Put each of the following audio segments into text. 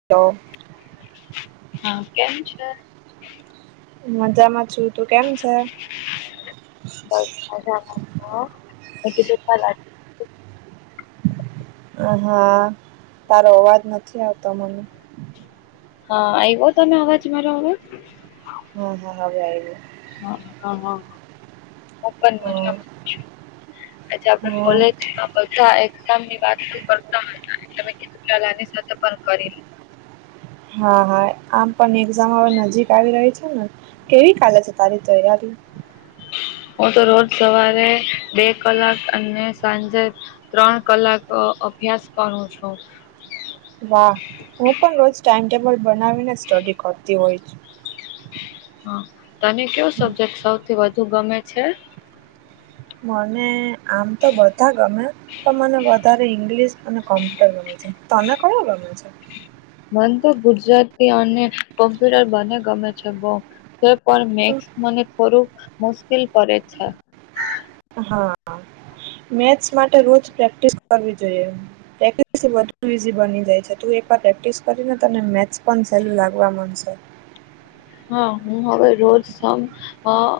[unintelligible] હા કેમ છે? મજામાં છું. તું કેમ છે? બસ મજામાં [unintelligible] હા. તારો અવાજ નથી આવતો મને. હા આયવો તને અવાજ મારો હવે? હમ્મ-હમ્મ હવે આયવો. હા, હા, હા. હું પણ હા મજા છું. આજે આપણે હા કોલેજ એમાં એક્ઝામ ની વાતો કરતા હતો. એટલે મે કીધું આની સાથે પણ કરી. હા, હા. આમ પણ એક્ઝામ હવે નજીક આવી રહી છે ને. કેવી ચાલેે છે તારી તૈયારી? હું તો રોજ સવારે બે કલાક અને સાંજે ત્રણ કલાક અભ્યાસ કરું છું. વાહ! હું પણ રોજ ટાઈમટેબલ બનાવીને સ્ટડી કરતી હોય છ. હા. તને ક્યો છું. સબ્જેક્ટ સૌથી વધુ ગમે છે? મને આમ તો બધા ગમે, પણ મને વધારે ઇંગ્લિશ અને કોમ્પ્યુટર ગમે છે. તને કયો ગમે છે? મને તો ગુજરાતી અને કોમ્પ્યુટર બને ગમે છે બહું. તે પણ મેક્સ મને થોડુંક મુશ્કિલ પડે છે. હા. મેથસ માટે રોજ પ્રેક્ટિસ કરવી જોઈએ. [unintelligible] ઈઝી બની જાય છે, તું એકવાર પ્રેક્ટિસ કરી લે તને મેથસ પણ સહેલું લાગવા મંડશે. હા હું હવે રોજ સમ અહ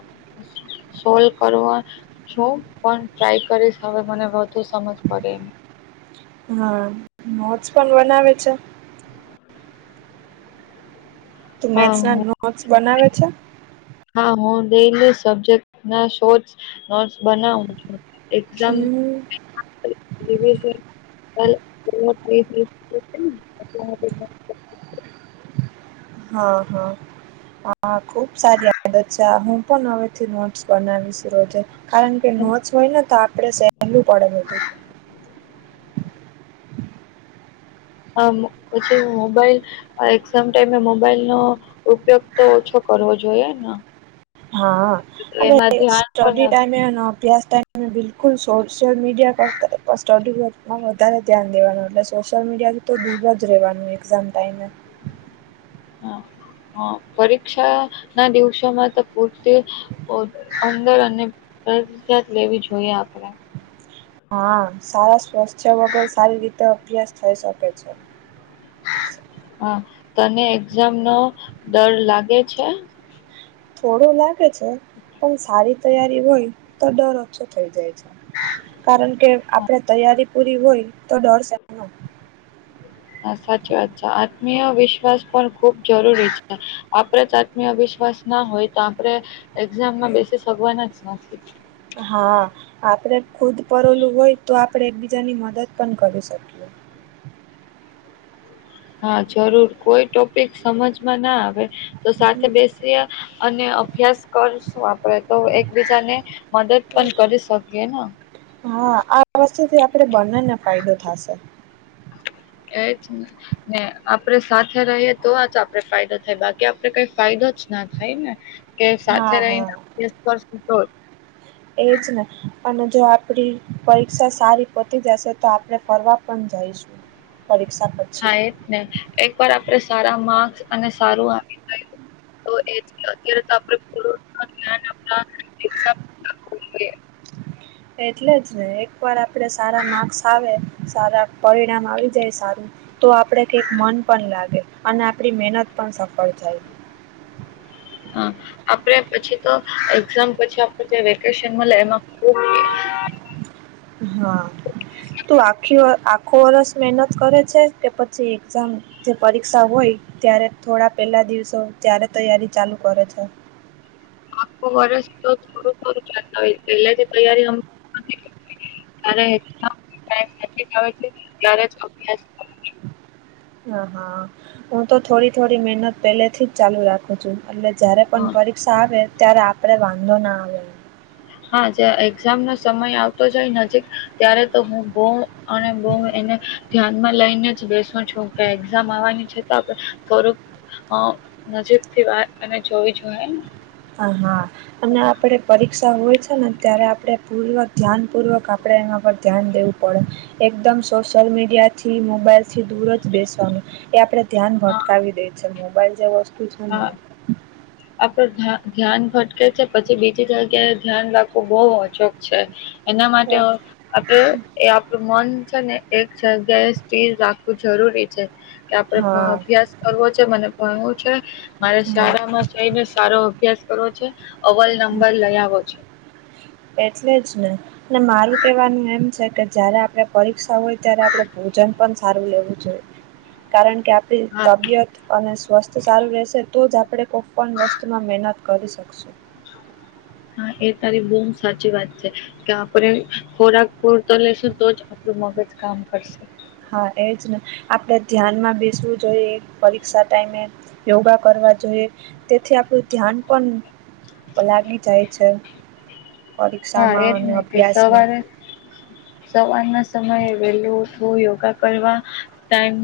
સોલ્વ કરવાં છું, પણ ટ્રાય કરીશ હવે મને વધુ સમજ પડે એમ. હા. નોટ્સ પણ બનાવે છે? તું હા મેથ્સ ના હું નોટસ બનાવે છે? હા હું ડેઈલી સબ્જેક્ટ ના શોર્ટ નોટ્સ બનાવું છું. એક્ઝામ હમ્મ, [inaudible] હા, હા આ ખુબ સારી આદત છે, હું પણ હવેથી નોટ્સ બનાવીશ રોજે, કારણ કે નોટ્સ હોય ને તો આપડે સહેલું પડે બધું. આમ પછી મોબાઈલ આ એક્ઝામ ટાઈમે મોબાઈલ નો ઉપયોગ તો ઓછો કરવો જોઈએ ના. હા. આપણે પણ સ્ટડી ટાઈમે અને અભ્યાસ ટાઈમ અને બિલકુલ સોશિયલ મીડિયા કરતા સ્ટડીમાં વધારે ધ્યાન દેવાનું, એટલે સોશિયલ મીડિયા તો દૂર જ રહેવાનું એક્ઝામ ટાઈમે. હા. હા. પરીક્ષા ના દિવસોમાં તો પૂરતી [unintelligible] લેવી જોઈએ આપણે. હા. સારા સ્વાસ્થ્ય વગર સારી રીતે અભ્યાસ થઈ શકે છે. હા તને એક્ઝામ નો ડર લાગે છે થોડું લાગે છે પણ સારી તૈયારી હોય તો ડર ઓછો થઈ જાય છે કારણ કે આપડે તૈયારી પૂરી હોય તો ડર શ હા સાચી વાત છે આત્મીય વિશ્વાસ પણ ખુબ જરૂરી છે આપણે જ આત્મી અવિશ્વાસ ના હોય તો આપણે એક્ઝામમાં બેસી સગવાના જ નથી હા આપડે ખુદ પરલું હોય તો આપડણે એકબીજાની મદદ પણ કરી શકીએ હા જરૂર કોઈ ટોપિક સમજમાં ના આવે તો સાથે બેસી અને અભ્યાસ કરશું આપડે તો એકબીજાને મદદ પણ કરી શકીએ હા આ વસ્તુથી આપણે બંનેને ફાયદો થશે એજ ને આપડે સાથે રહીએ તો આ તો આપડ ફાયદો થાય બાકી આપડે કઈ ફાયદો જ ના થાય ને કે સાથે હા હા રહીનેું તો એ જ ને અને જો આપડી પરીક્ષા સારી પોતી જશે તો આપણે ફરવા પણ જઈશું પરીક્ષા પ હા એજ ને એક વાર આપણે સારા માર્ક્સ અને સારું તો એ અત્યારે તો આપડ પૂરું ધ આપઈ એટલે જ ને એકવાર આપડે સારા માર્ક્સ આવે સારા પરિણામ આવી જાય સારું તો આપડે કઈક મન પણ લાગે અને આપડી મહેનત પણ સફળ થાય હા. આપડે પછી તો એક્ઝામ પછી આપ વેકેશન મળે એમાંબ હા. તું આખી આખો વર્ષ મહેનત કરે છે કે પછી એક્ઝામ જે પરીક્ષા હોય ત્યારે થોડા પેલા દિવસો ત્યારે તૈયારી ચાલુ કરે છે. આખો વર્ષ તો થોડું થોડું જતા હોય પેલા જે તૈયારીમ ત્યારે અભ્યાસ હા હા હું તો થોડી થોડી મહેનત પેલે થી જ ચાલુ રાખું છું એટલે જયારે પણ હા પ આવે ત્યારે આપણે વાંધો ના આવે હા એક્ઝામ નો સમય આવતો જાય નજીક ત્યારે તો હું બઉ અને બહ એને ધ્યાનમાં લઈને જ બેસું છું કે એક્ઝામ આવવાની છે તો આપણે થોડુંક હા નજીક થી વાત અને જોવી જોઈએ ને હ હા. અને આપડે પરીક્ષા હોય છે ને ત્યારે આપે પૂર્વક ધ્યાન પૂર્વક આપણે એમાં ધ્યાન દેવું પડે. એકદમ સોશિયલ મીડિયા થી મોબાઈલથી દૂર જ બેસવાનું એ આપણે ધ્યાન હા ભટકાવી દે છે મોબાઈલ જે વસ્તુ છે ને હા. આપડે ધ્યાન ભટકે છે પછી બીજી જગ્યા એ ધ્યાન રાખવું બહુ ઓછોક છે. એના માટે એ. આપડ એ આપણું મન છે ને એક જગ્યાએીર રાખવું જરૂરી છે કે આપડ હા અભ્યાસ કરવો છે મને ભણવું છે મારે હા સારામાં જઈને સારો અભ્યાસ કરવો છે. અવલ નંબર લઈ આવો છે. એટલે જ નહી ને મારું કહેવાનું એમ છે કે જ્યારે આપણે પરીક્ષા હોય ત્યારે આપડે ભોજન પણ સારું લેવું જોઈ કારણ કે આપ હા તબિયત અને સ્વસ્થ સારું રહેશે તો જ આપણે કોઈ પણ વસ્તુમાં મહેનત કરી. શસો [unintelligible] હા એ તારી બહુ સાચી વાત છે કે આપે ખોરાક પુર તો લેશું તો જ આપણું મગજ કામ કરશે હા એજ ને આપણેે ધ્યાનમાં બેસવું જોઈએ પરીક્ષા ટાઈમે યોગા કરવા જોઈએ તેથી આપડું ધ્યાન પણ લાગી જાય છે પરીક્ષામાં અને અભ્યાસમાં. સવાર ના સમયે વહેલું ઉઠવુ યોગા કરવા ટાઈમ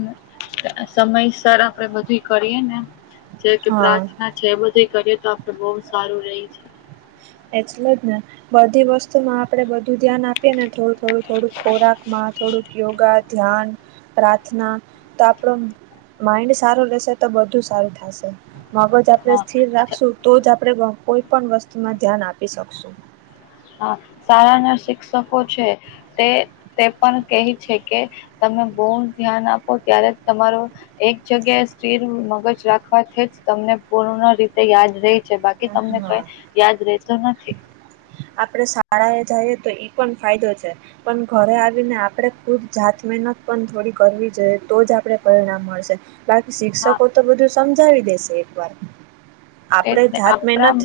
સમયસર આપડે બધું કરીએ ને જે કે હા પ્રાર્થના છે એ બધી કરીએ તો આપડે બહુ સારું રહી છે. એટલે જ ને બધી વસ્તુ માં આપડે બધું ધ્યાન આપીએ ને થોડું થોડું થોડુંક ખોરાકમાં થોડુંક યોગા ધ્યાન પ્રાર્થના તો આપણો માઈન્ડ સારો રહેશે તો બધું સારું થશે મગજ આપણે સ્થિર હા રાખશું તો જ આપણે કોઈ પણ વસ્તુમાં ધ્યાન આપી શકશું હા શળાના શિક્ષકો છે તે તે પણ કહે છે કે તમે બહુ ધ્યાન આપો ત્યારે તમારો એક જગ્યાએ સ્થિર મગજ રાખવાથી જ તમને પૂર્ણ રીતે યાદ રહી. છે બાકી તમને કઈ યાદ રેતો નથી. આપડે શાળા એ જઈએ તો ઈ પણ ફાયદો છે. પણ ઘરે આવીને આપણે ખુદ જાત મહેનત પણ થોડી કરવી જોઈએ તો જ આપણે પરિણામ મળશે બાદ હા શિક્ષકો તો બધું સમજાવી દેશે એક વાર આપડે આપ રામ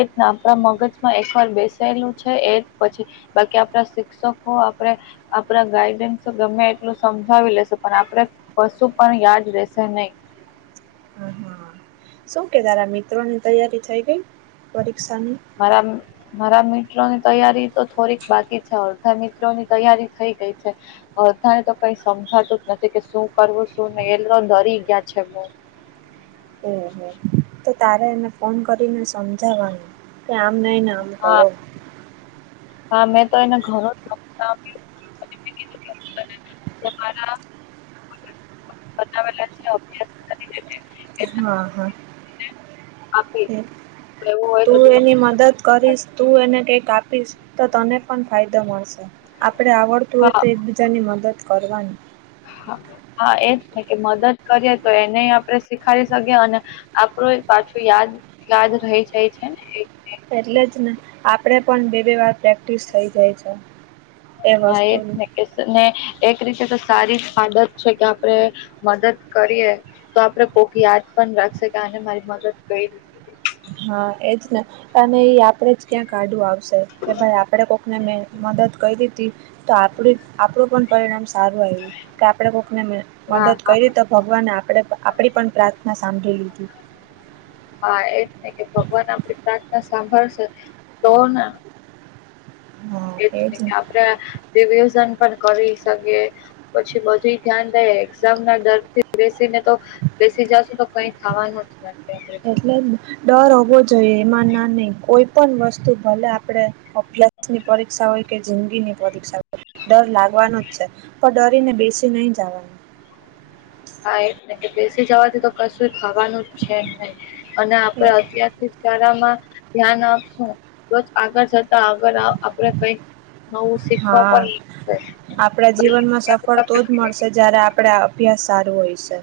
એજ ના આપણા મગજમાં એકવાર બેસેેલું છે એ પછી. બાકી આપણા શિક્ષકો આપડે આપડા ગાઈડન્સ ગમે એટલું સમજાવી લેશે પણ આપડે પશુ પણ યાદ રહેશે નહી. હ હા શું કે તારા મિત્રોની તૈયારી થઈ ગઈ પરીક્ષાની મારા મારા મિત્રોની તૈયારી તો થોડીક બાકી છે અડધા મિત્રોની તૈયારી થઇ ગઈ છે બધાને તો કઈ સમજાતું જ નથી કે શું કરવું શું નહી એ તો ડરી ગયા છે બ હું હું તો તારે એને ફોન કરીને સમજાાવવાની આમ નઈને આમ હા કરો હા મે તો એને ઘણું સમજાયું બનાવવા લાગજો હા આપીશ હા એવું હોય તો તું એની મદદ કરીશ તું એને કંઈક આપીશ તો તને પણ ફાયદો મળશે આપણે આવડ તો હોય હા તો એકબીજાની મદદ કરવાની હા એજ ને કે મદદ કરીએ તો એને આપણે શીખારી શકીએ અને આપણું પાછું યાદ યાદ રહી જાય છે ને એક એટલે જ ને આપણે પણ બે બે વાર પ્રેક્ટ પ્ર્ટિસ થઈ જાય છે એ વાસ્તુ કેને એક રીતે તો સારી જ આદત છે કે આપણે મદદ કરીએ. તો આપડે કોક યાદ પણ રાખશે કે આને મારી મદદ કરીઈ હા એજ ને અને એ આપડે જ ક્યાં કાડું આવશે કે ભાઈ આપણે કોકને મેં મદદ કરી દીધી તો આપણી આપણું પણ પરિણામ સારું આવ્યું. કે આપણે કોકને હા મદદ હા કરી તો ભગવાને આપણે આપણી પણ પ્રાર્થના સાંભળી લીધી હા એ જ નહી કે ભગવાન આપડી પ્રાર્થના સાંભળશે તોને એજ ને આપણેે રિવિઝન પણ કરી શકીએ. પછી બધું ધ્યાન દે એક્ઝામ ના દરર્થી બેસીને તો બેસી જાશું તો કઈ થવાનું જ નથી આપણે એટલે ડર હોવો જોઈએ એમાં ના નહી કોઈ પણ વસ્તુ ભલે આપણે અભ્યાસની પરીક્ષા હોય કે જિંદગી ની પરીક્ષા હો ડર લાગવાનો જ છે પણ ડરીને બેસી નહી જવાનો ક કે બેસી જવાથી તો કશું થવાનું જ છે નહી અને એ આપડ અત્યારથી [unintelligible] ધ્યાન આપશું [unintelligible] આગળ જતા આગળ આપણે કઈક નવું શીખવા હા પણ મળશે. આપણા જીવનમાં સફળ તો જ આપણે મળશે જ્યારે આપણે અભ્યાસ સારું હોય છે.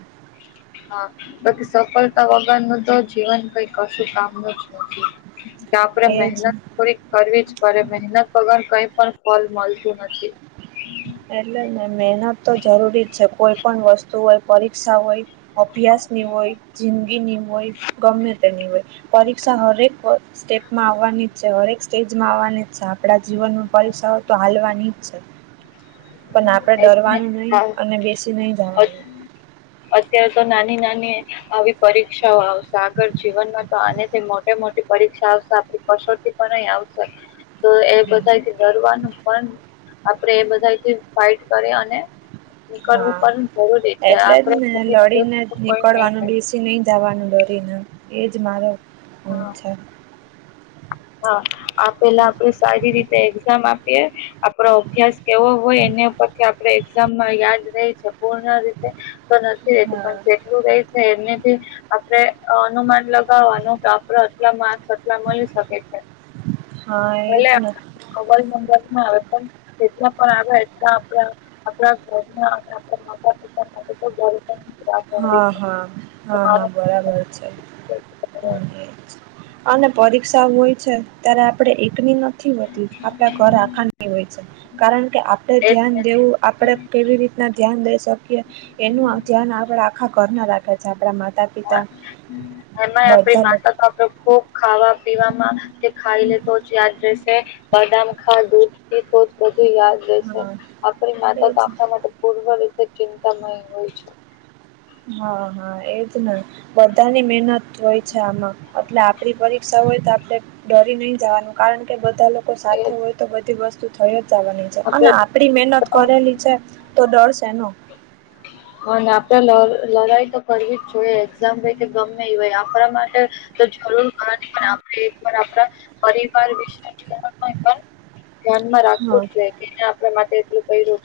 હા બાકી સફળતા વગર નું તો જીવન કઈ કશું કામનું જ નથી. કે આપડે એ જ મહેનત થોરી કરવી જ પડે મહેનત વગર કઈ પણ ફલ મળતું નથી. એટલે ને મહેનત તો જરૂરી જ છે કોઈ પણ વસ્તુ હોય પરીક્ષા હોય અભ્યાસ ની હોય જિંદગી ની હોય ગમે તેની હોય પરીક્ષા હરેક સ્ટેપમાં આવવાની જ છે હરેક સ્ટેજમાં આવવાની જ છે આપણા જીવનમાં પરીક્ષાઓ તો હાલવાની જ છે. પણ આપડે એજ ને ડરવાનું નય અને હા નહી જવાનું અત્યારે તો નાની નાની આવી પરીક્ષાઓ આવશે આગળ જીવનમાં તો આનેથી મોટે મોટી પરીક્ષા આવશે આપણી કસોટી પણએ આવશે તો એ બધા થી ડરવાનું પણ આપડે એ બધાથી ફાઈટ કરી અને નીકરવું હા પણ જરૂરી છે [unintelligible] એટલે જ ને લડીને જ નીકળવાનું બેસી નહી જવાનું ડરીને એ જ મારો હા [unintelligible] હા આપેલા આપડે સારી રીતે એક્ઝામ આપીએ. આપડો અભ્યાસ કેવો હોય એના પછી આપડે એક્ઝામમાં યાદ રહી છે પૂર્ણ રીતે તો નથી રેતું પણ હા જેટલું રેય છે એમનેથી આપડે અનુમાન લગાવવાનું કે આપડે આટલા માર્કસ આટલા મળી શકે છે. હા એજ ભલે ને [unintelligible] આવે પણ એટલા પણ આવે એટલા આપડે આપણા ઘરના માતા પિતા માટે ની વાત હોય હા હા હા હા બરાબર છે. અને પરીક્ષા હોય છે ત્યારે આપડે એકની નથી હોતી આપણા ઘર આખાની હોય છે. કારણ કે આપડે ધ્યાન છે. દેવું આપડે કેવી રીતના ધ્યાન દઈ શકીએ. એનું ધ્યાન આપડા આખા ઘરના રાખે છે આપણા માતા પિતા એમાંય આપડી બધા લોકો માતા તો આપડે ખુબ ખાવા પીવામાં ખાઈ લે તો જ યાદ રહેશે બદામ ખા દૂધ પી તો જ બધું યાદ રેસે હા આપરી માતા એ તો જ આપણા માટે પૂર્વ રીતે ચિંતામય હોય છે. હા હા એજ ને બધાની મહેનત હોય છે આમાં એટલે આપણી પરીક્ષા હોય તો આપણે ડરી નહી જવાનું કારણ કે બધા લોકો એ સાથે હોય તો બધી વસ્તુ થય જ આવવાની છે અને આપણે આપડી મહેનત કરેલી છે તો ડર શેનો [inaudible] હ ને આપડે લર લડાઈ તો કરવી જ જોઈએ એક્ઝામ રેય કે ગમે એ હોય આપણા માટે તો જરૂર કરવાની પણ આપણે એકવાર આપણા પરિવાર વિશે જીવનમાં એક વાર મનમાં રા હા [unintelligible] કે એને આપડે માટે એટલું કયરુ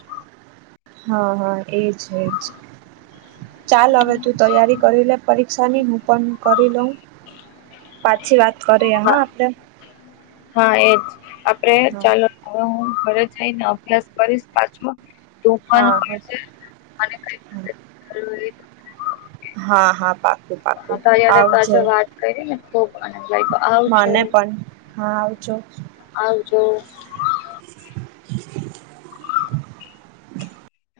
હા હા એજ એજ ચાલ હવે તું તૈયારી કરી લે પરરીક્ષાની હું પન કરી લઉં પાછી વાત કરીએ હા આપણે હા એજ આપડે હા ચાલો હવે હું ઘરે જઈને અભ્યાસ કરીશ પાછો તું પણ હા કરજે અને હા [unintelligible] હા હા પાક્કું હા પાક્કું તારી હારે તો આવજે આજે વાત કરીને ખુબ આનંદ લાગ્યો આવજો મને પણ હા આવજો. આવજો.